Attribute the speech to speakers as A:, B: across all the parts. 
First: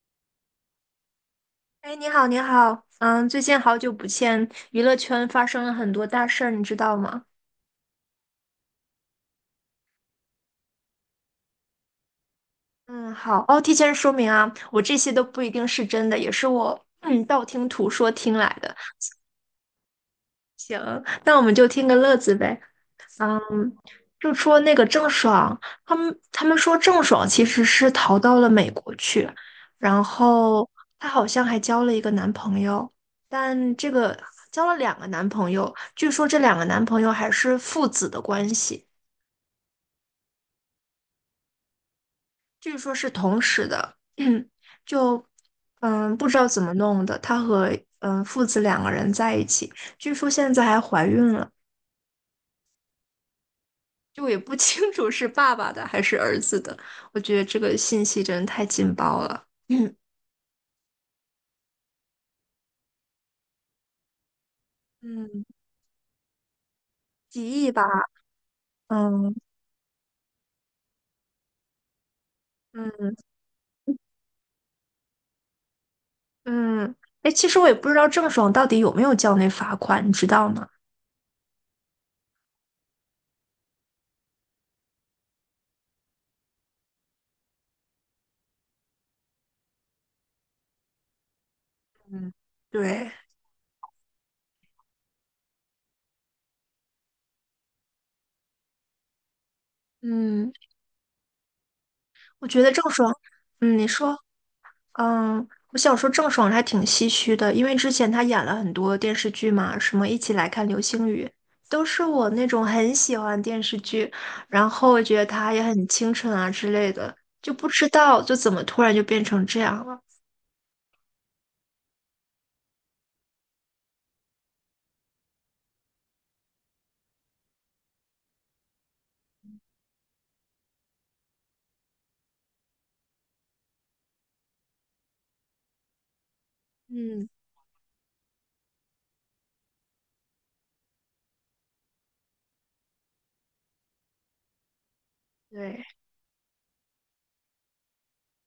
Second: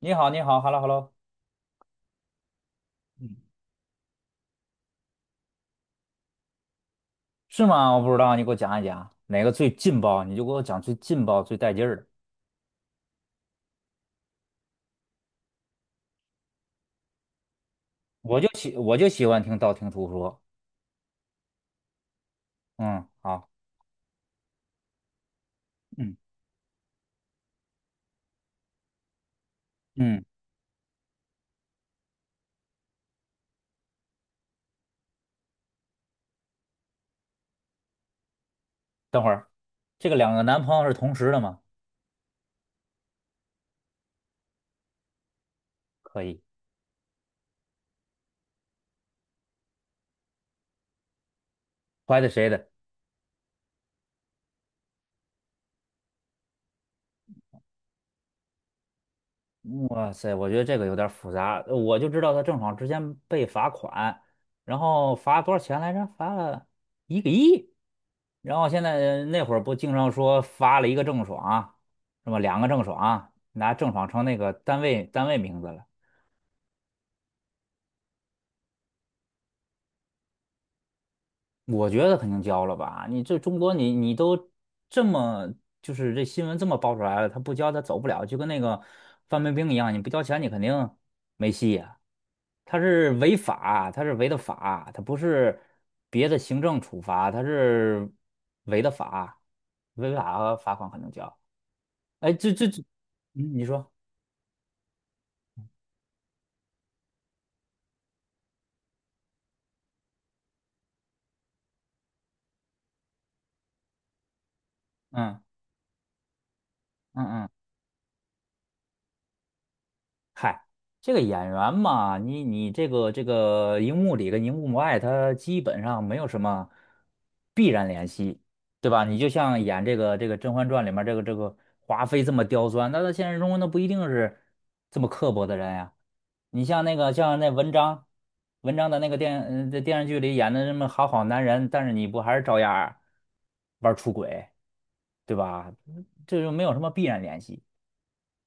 A: 你好，你好，hello hello，
B: 哎，你好，你好，嗯，
A: 嗯，
B: 最近好久不见，娱乐圈发生了很多大事儿，你知道吗？
A: 是吗？我不知道，你给我讲一讲哪个最劲爆，你就给我讲最劲爆、最带劲儿的。
B: 嗯，好，哦，提前说明啊，我这些都不一定是真的，也是我道听途说听来的。
A: 我就喜欢听道听途说。
B: 行，那我们就听个乐子呗。
A: 嗯，
B: 嗯，
A: 好，
B: 就说那个郑爽，他
A: 嗯，
B: 们他们说郑爽其实是逃到了美国去，然
A: 嗯，
B: 后她好像还交了一个男朋友，但这个交了两个男朋友，据说这两个男朋友还是父子的关系。
A: 等会儿，这个两个男朋友是同时的吗？
B: 据说是同时的，就
A: 可
B: 不知
A: 以，
B: 道怎么弄的，他和父子两个人在一起，据说现在还怀孕了，
A: 怀的谁的？
B: 就也不 清楚是爸爸的还是儿子的。我觉得这个信息真的太劲爆了，
A: 哇 塞，我觉得这个有点儿复杂，我就知道他郑爽之前被罚款，然后罚
B: 嗯，
A: 多少钱来着？罚了一个
B: 几
A: 亿。
B: 亿吧，
A: 然后现在
B: 嗯
A: 那会儿不经常说罚了一个郑爽，是吧？两个郑
B: 嗯
A: 爽，拿郑爽成那个单位名字了。
B: 嗯，哎，其实我也不知道郑爽到底有没有交那罚款，你知道吗？
A: 我觉得肯定交了吧？你这中国你都这么就是这新闻这么爆出来了，他不交他走不了，就跟那个范冰冰一样，你不交钱你肯定没戏呀、
B: 嗯，
A: 他是
B: 对，
A: 违法，他是违的法，他不是别的行政处罚，他是违的法，违
B: 嗯，
A: 法罚款肯定交。哎，
B: 我
A: 这
B: 觉
A: 这
B: 得
A: 这，
B: 郑爽，
A: 嗯，你
B: 嗯，你
A: 说，
B: 说。嗯，我想说郑爽还挺唏嘘的，因为之前她演了很多电视剧嘛，什么《一起来看流星雨》，都是我那种很喜欢的电视剧，然后我觉得
A: 嗯
B: 她也很清纯啊之类的，
A: 嗯
B: 就不
A: 嗯。
B: 知道就怎么突然就变成这样了。
A: 嗨，这个演员嘛，你这个荧幕里跟荧幕外，他基本上没有什么必然联系，对吧？你就像演这个《甄嬛传》里面这个华妃这么刁钻，那在现实中那不一定是这么刻薄的人呀。你像那个
B: 嗯，
A: 像那文章，文章的那个在电视剧里演的这么好男人，但是你不还是照样儿玩儿出轨，对吧？
B: 对，
A: 这就没有什么必然联系。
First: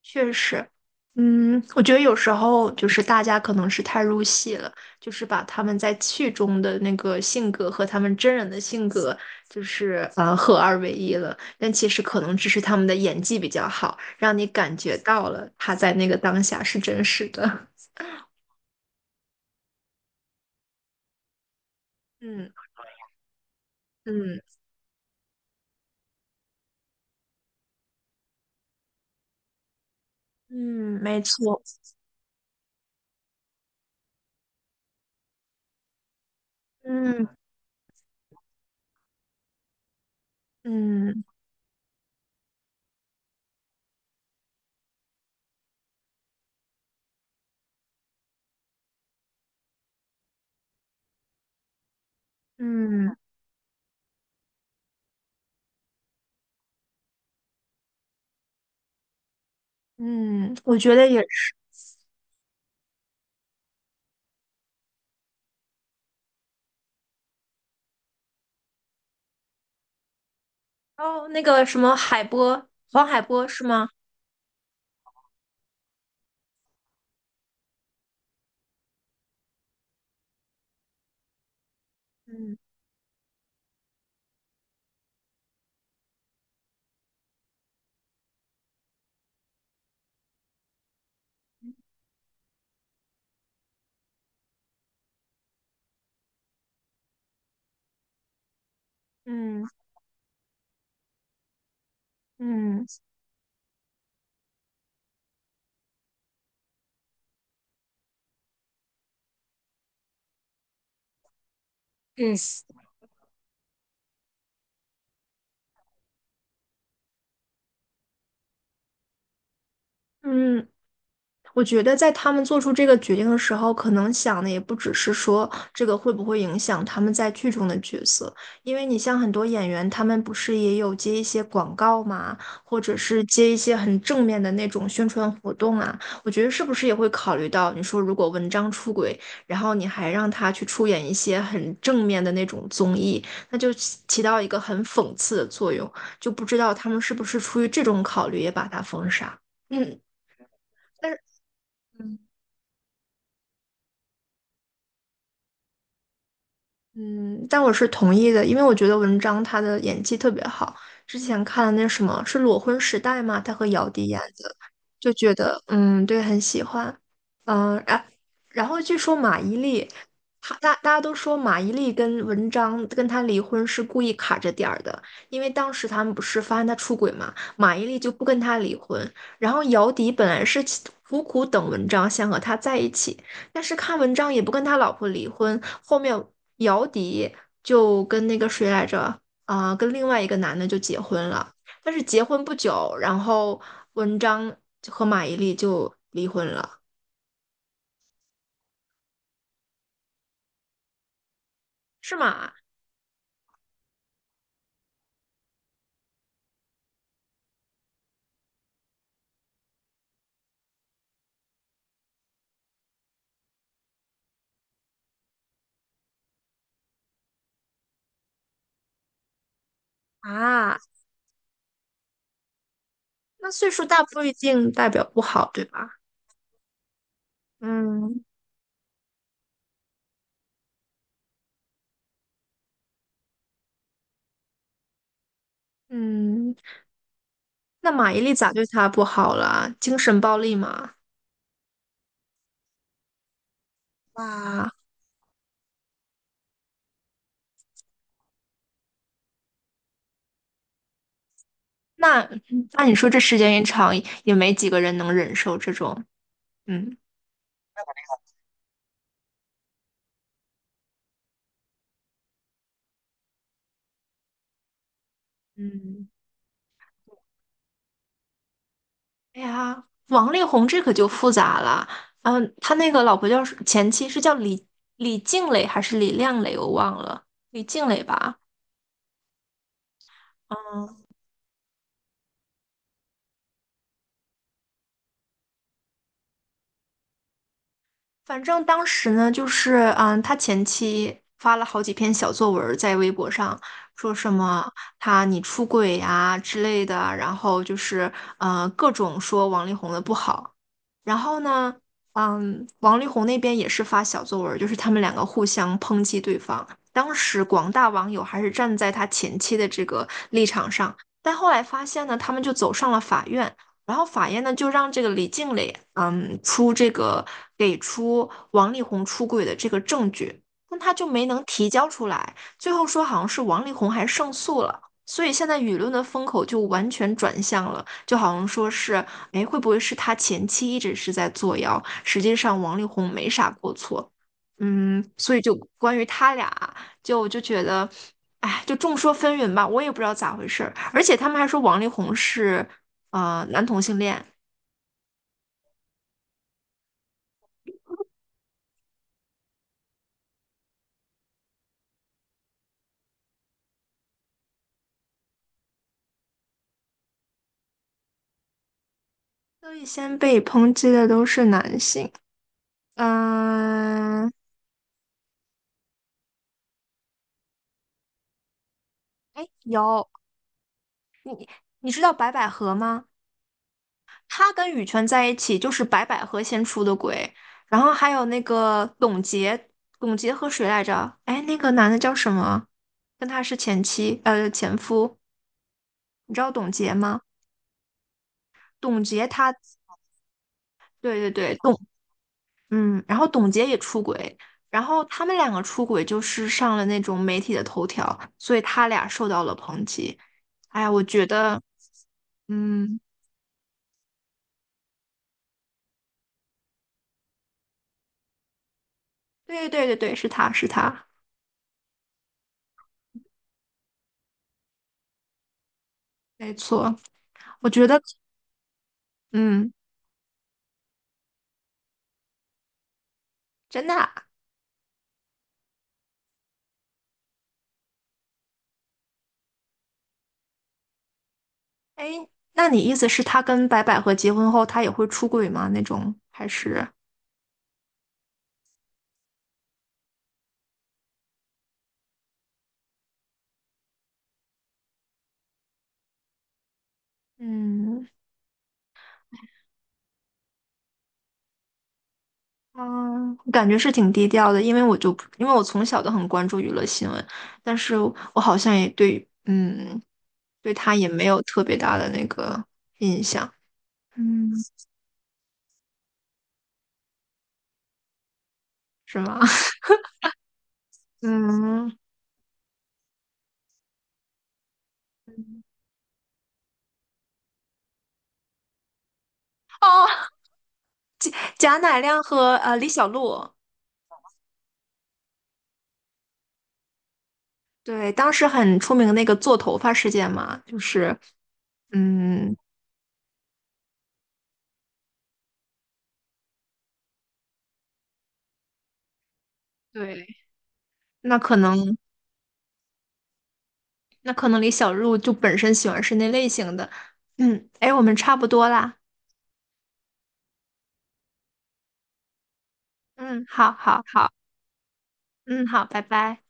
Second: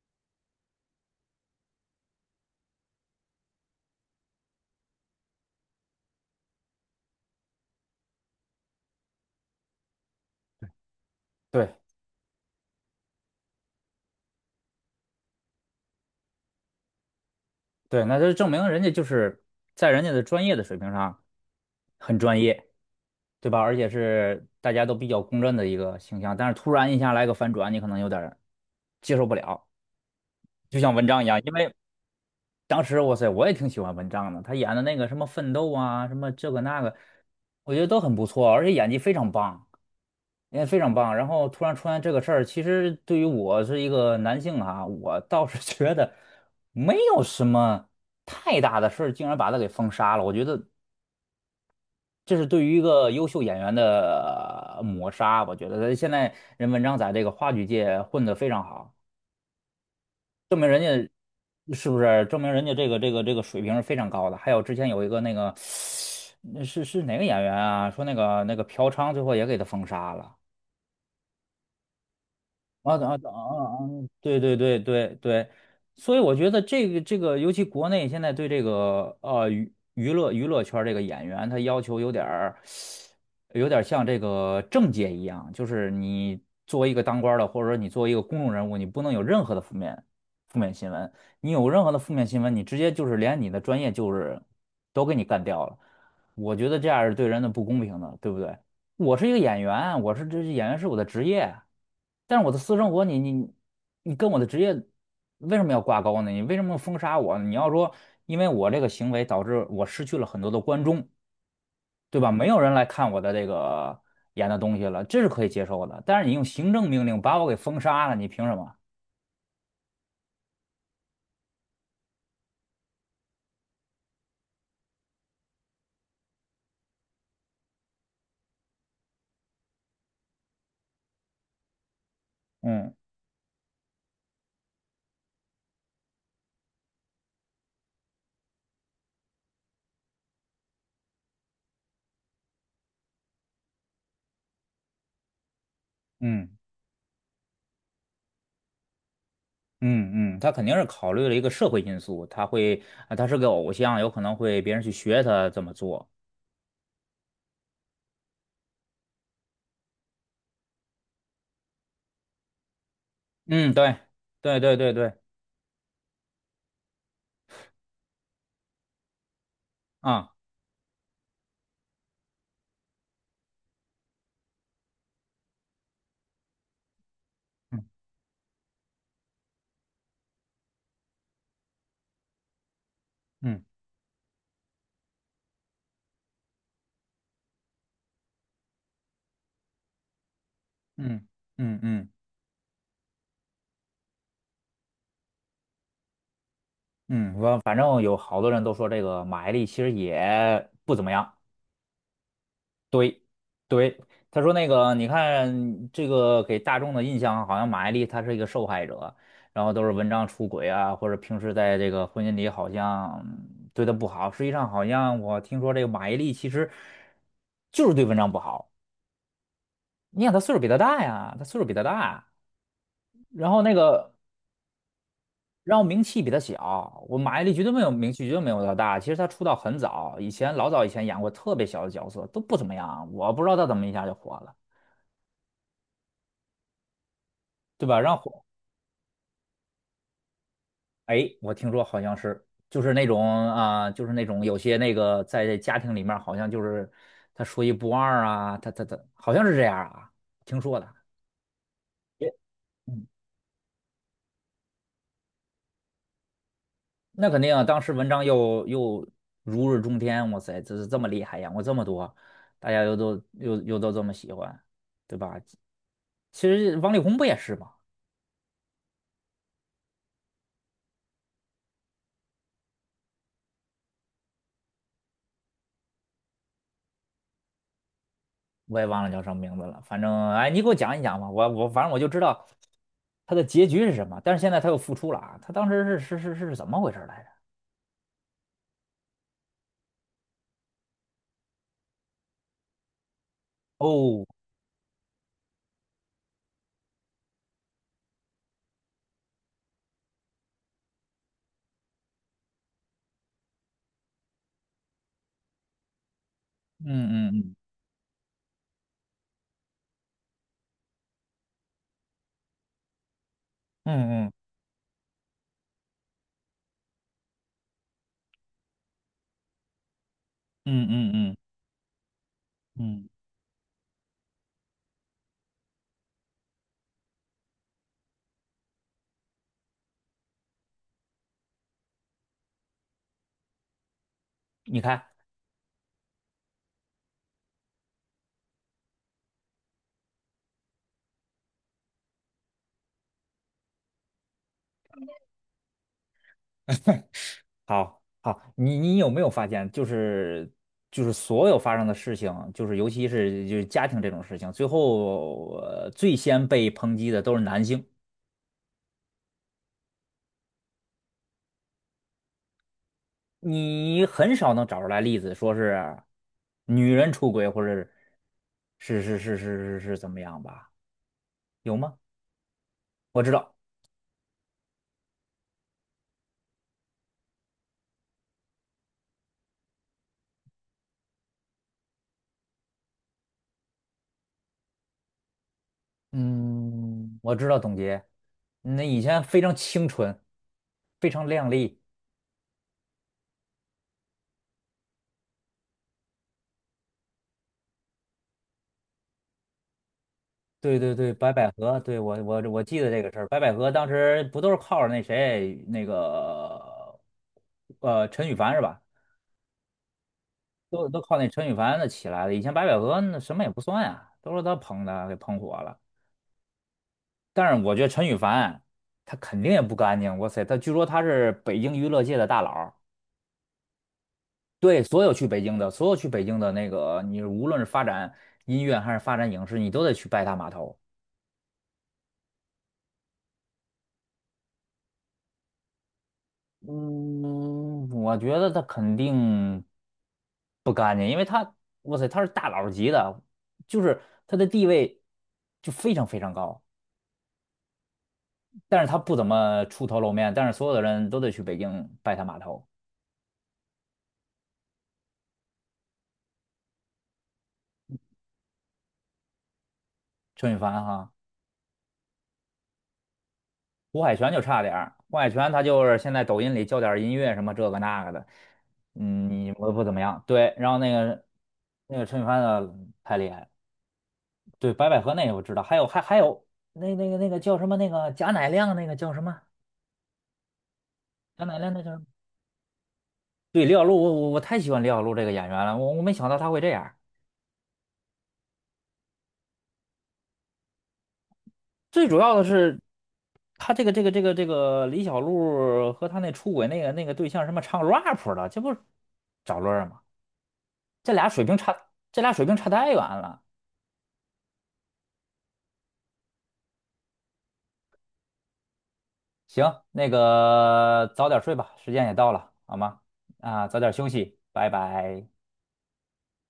B: 确实，嗯，我觉得有时候就是大家可能是太入戏了，就是把他们在剧中的那个性格和他们真人的性格，就是但
A: 对。
B: 其实可能只是他们的演技比较好，让你感觉到了他在那个当下是真实的。
A: 对，那就证明人家就是在人家的专业的水平上很 专
B: 嗯
A: 业，对吧？而且
B: 嗯
A: 是大家都比较公认的一个形象，但是突然一下来个反转，你可能有点儿接受不了，就像
B: 嗯，
A: 文
B: 没
A: 章一样，因
B: 错，
A: 为当时哇塞，我也挺喜欢文章的，他演的那个什么奋斗啊，什么这个那个，
B: 嗯
A: 我觉得都很不错，而且演技非常棒，演技非常棒。
B: 嗯
A: 然后突然出现这个事儿，其实对于我是一个男性啊，我倒是 觉得。没有什么太大的事儿，竟然把他给封杀了。我觉得这是对于一个
B: 嗯
A: 优秀演员的抹杀，我觉得现在人文章在这个话剧界混得非常好，
B: 嗯，我觉得也是。
A: 是不是？证明人家这个水平是非常高的。还有之前有一个那个，那是哪个演员啊？说那个嫖娼最后也给他封杀了。
B: 哦，那个什么海波，
A: 啊
B: 黄
A: 啊
B: 海
A: 啊
B: 波是
A: 啊！
B: 吗？
A: 对对对对对，所以我觉得这个，尤其国内现在对这个娱乐圈这个演员，他要求有点儿
B: 嗯
A: 有点儿像这个政界一样，就是你作为一个当官儿的，或者说你作为一个公众人物，你不能有任何的负面新闻。你有任何的负面新闻，你直接就是连你的专业就是都给你干掉了。我觉得这样是对人的不公平的，对不对？我是一个演
B: 嗯
A: 员，这演员是我的职业，但是我的私
B: 嗯
A: 生活你跟我的职业为什么要挂钩呢？你为什么要封杀我呢你要说因为我这个行为导致我失去了很多的观众，对吧？没有人来看我的这个演的东西了，这是可以接受的。但是你用行政命令把我给封杀了，你凭什么？
B: 嗯。我觉得在他们做出这个决定的时候，可能想的也不只是说这个会不会影响他们在剧中的角色，因为你像很多演员，他们不是也有接一些广告吗？或
A: 嗯
B: 者是接一些很正面的那种宣传活动啊。我觉得是不是也会考虑到，你说如果文章出轨，然后你还让他去出演一些很正面的那种综艺，那就起到一个很讽刺的作用，就不
A: 嗯
B: 知道他们是不是出于这种考虑也把他封杀。嗯。
A: 嗯嗯，他肯定是考
B: 但是。
A: 虑了一个社会因
B: 嗯。
A: 素，他会啊他是个偶像，有可能会别人去学他这么做。
B: 嗯，但我是同意的，因为我觉得文章他的演技特别好。之前看了那什么是《裸婚时代》嘛，他和
A: 嗯，
B: 姚
A: 对
B: 笛演的，
A: 对对对
B: 就
A: 对，
B: 觉得嗯，对，很喜欢，嗯，然后据说马伊琍，
A: 啊。
B: 她大家都说马伊琍跟文章跟她离婚是故意卡着点儿的，因为当时他们不是发现她出轨嘛，马伊
A: 嗯
B: 琍就不跟他离婚，然后姚笛本来是苦苦等文章想和他在一起，但
A: 嗯
B: 是看文章也不跟他老婆离婚，后面姚笛就跟那个谁来着啊、跟另外一个男的就结
A: 嗯
B: 婚了。
A: 嗯
B: 但是
A: 嗯
B: 结婚不久，然后文章和马伊琍就离婚了，
A: 嗯，我反正有好多人都说这个马伊琍其实也不怎么样。
B: 是吗？
A: 对对，他说那个你看这个给大众的印象好像马伊琍她是一个受害者，然后都是文章出轨啊，或者平时在这个婚姻里好像对她不好。实际上好像我听说这个马伊琍其实就是对文章不好。你想她岁数比她
B: 啊，
A: 大呀，她岁数比她大，然
B: 那
A: 后
B: 岁
A: 那
B: 数大
A: 个。
B: 不一定代表不好，对
A: 然后
B: 吧？
A: 名气比他小，我马伊琍绝对没有名
B: 嗯
A: 气，绝对没有他大。其实他出道很早，老早以前演过特别小的角色，都不怎么样。我不知道他怎么一下就火了，
B: 嗯，
A: 对
B: 那
A: 吧？
B: 马
A: 然后
B: 伊琍
A: 火，
B: 咋对他不好了？精神暴力嘛？
A: 哎，我听说好像是就是那种啊、就是那种有
B: 啊，
A: 些那个在家庭里面好像就是他说一不二啊，他好像是这样啊，听说的。
B: 那
A: 也
B: 那你说这时间一长，也没几个人能忍受这种，嗯
A: 那肯定啊，当时文章又如日中天，哇塞，这是这么厉害，演过这么多，大家又都这么喜欢，对吧？
B: 嗯，
A: 其实王力宏不也是吗？
B: 哎呀，王力宏这可就复杂了，嗯，他那个老婆叫前妻是叫李静蕾还是李亮蕾，我忘了，李静蕾吧。
A: 我也忘了叫什么名字了，反正哎，你给我讲
B: 嗯，
A: 一讲吧，我反正我就知道他的结局是什么，但是现在他又复出了啊，他当时是怎么回事来着？
B: 反正当时呢，就是嗯，他前妻发了好几篇小作文儿在微博上，说
A: 哦，
B: 什么他你出轨呀、之类的，然后就是各种说王力宏的不好。然后呢，嗯，王力宏那边也是发小作文儿，就是他们两个互相抨击对方。
A: 嗯
B: 当时
A: 嗯
B: 广大网友还是站在他前妻的这个立场上，但后来发现呢，他们就走上了法院。然后
A: 嗯
B: 法
A: 嗯
B: 院呢就让这个李静蕾，嗯，出这个给出王力宏出轨的这个证据，但
A: 嗯
B: 他就
A: 嗯嗯
B: 没
A: 嗯
B: 能提交出来。最后说
A: 嗯，
B: 好像是王力宏还胜诉了，所以现在舆论的风口就完全转向了，就好像说是，哎，会不会是他前妻一直是在作妖？实际上王力宏没啥过错，
A: 你看。
B: 嗯，所以就关于他俩，就我就觉得。哎，就众说纷纭吧，我也不知道咋回事儿。而且他们还说王力宏是啊、男同性恋，
A: 好，好，你有没有发现，就是所有发生的事情，就是尤其是就是家庭这种事情，最先被抨击的都是男性，
B: 所以先被抨击的都是男性。
A: 你
B: 嗯，
A: 很少能找出来例子说是女人出轨或者是是是是
B: 哎，
A: 是是怎
B: 有，
A: 么样吧？有
B: 你
A: 吗？
B: 知道白百合吗？
A: 我知道，
B: 她跟羽泉在一起就是白百合先出的轨，然后还有那个董洁，董洁和谁来着？哎，那个男的叫什么？跟他是前妻，前夫。你知道董洁
A: 嗯，
B: 吗？
A: 我知道，董洁，那以
B: 董
A: 前
B: 洁
A: 非
B: 她，
A: 常清纯，非
B: 对
A: 常
B: 对
A: 靓
B: 对，
A: 丽。
B: 嗯，然后董洁也出轨，然后他们两个出轨就是上了那种媒体的头条，所以他俩受到了抨击。
A: 对
B: 哎呀，
A: 对
B: 我
A: 对，
B: 觉
A: 白百
B: 得，
A: 合，对我记得
B: 嗯，
A: 这个事儿。白百合当时不都是靠着那谁那个陈羽凡是吧？
B: 对对对对，是他是
A: 都
B: 他，
A: 靠那陈羽凡的起来的。以前白百合那什么也不算呀，都是他捧的，给捧火了。
B: 没错。
A: 但是
B: 我
A: 我觉
B: 觉
A: 得
B: 得，
A: 陈羽凡他肯定也
B: 嗯，
A: 不干净。哇塞，他据说他是北京娱乐界的大佬儿。
B: 真的啊
A: 对所有去北京的，所有去北京的那个，你无论是发展音乐还是发展影视，你都得去拜他码头。
B: 哎，那你意思是他跟白百合结婚后，他也会出轨吗？那种还是，
A: 嗯，我觉得他肯定不干净，因为他，哇塞，他是大佬级的，就是他的地位就非常非常高，
B: 嗯
A: 但是他不怎么出头露面，但是所有的人都得去北京拜他码头。
B: 嗯，我感觉是挺低调的，因为因为我从小都很关注娱乐新闻，但是我好像也对，嗯。
A: 陈羽
B: 对
A: 凡
B: 他也
A: 哈，
B: 没有特别大的那个，
A: 胡海泉就
B: 嗯
A: 差点儿，胡海泉他就是现在抖音里教点儿音乐什么这个那个的，
B: 是吗？
A: 嗯，我 不怎么样，对，然后那个
B: 嗯，
A: 那个陈羽凡的太厉害了。对，白百合那个我知道，还有那个叫什么那个贾乃亮那个叫什么
B: 哦，
A: 贾乃亮
B: 贾
A: 那叫什
B: 乃
A: 么？
B: 亮和李小璐，
A: 对，李小璐，我太喜欢李小璐这个演员了，我没想到她会这样。
B: 对，当时很出名的那个做头发事件嘛，就是
A: 最主要的
B: 嗯，
A: 是，她这个李小璐和她那出轨那个对象什么唱 rap 的，这不是找乐儿吗？
B: 对，
A: 这俩
B: 那
A: 水
B: 可
A: 平差，
B: 能
A: 这俩水平差太远了。
B: 那可能李小璐就本身喜欢是那类型的，嗯，哎，我们差不多啦，
A: 行，那个早点睡吧，时间也到了，好吗？
B: 嗯，
A: 啊，
B: 好
A: 早点
B: 好
A: 休
B: 好，
A: 息，拜拜。
B: 嗯，好，拜拜。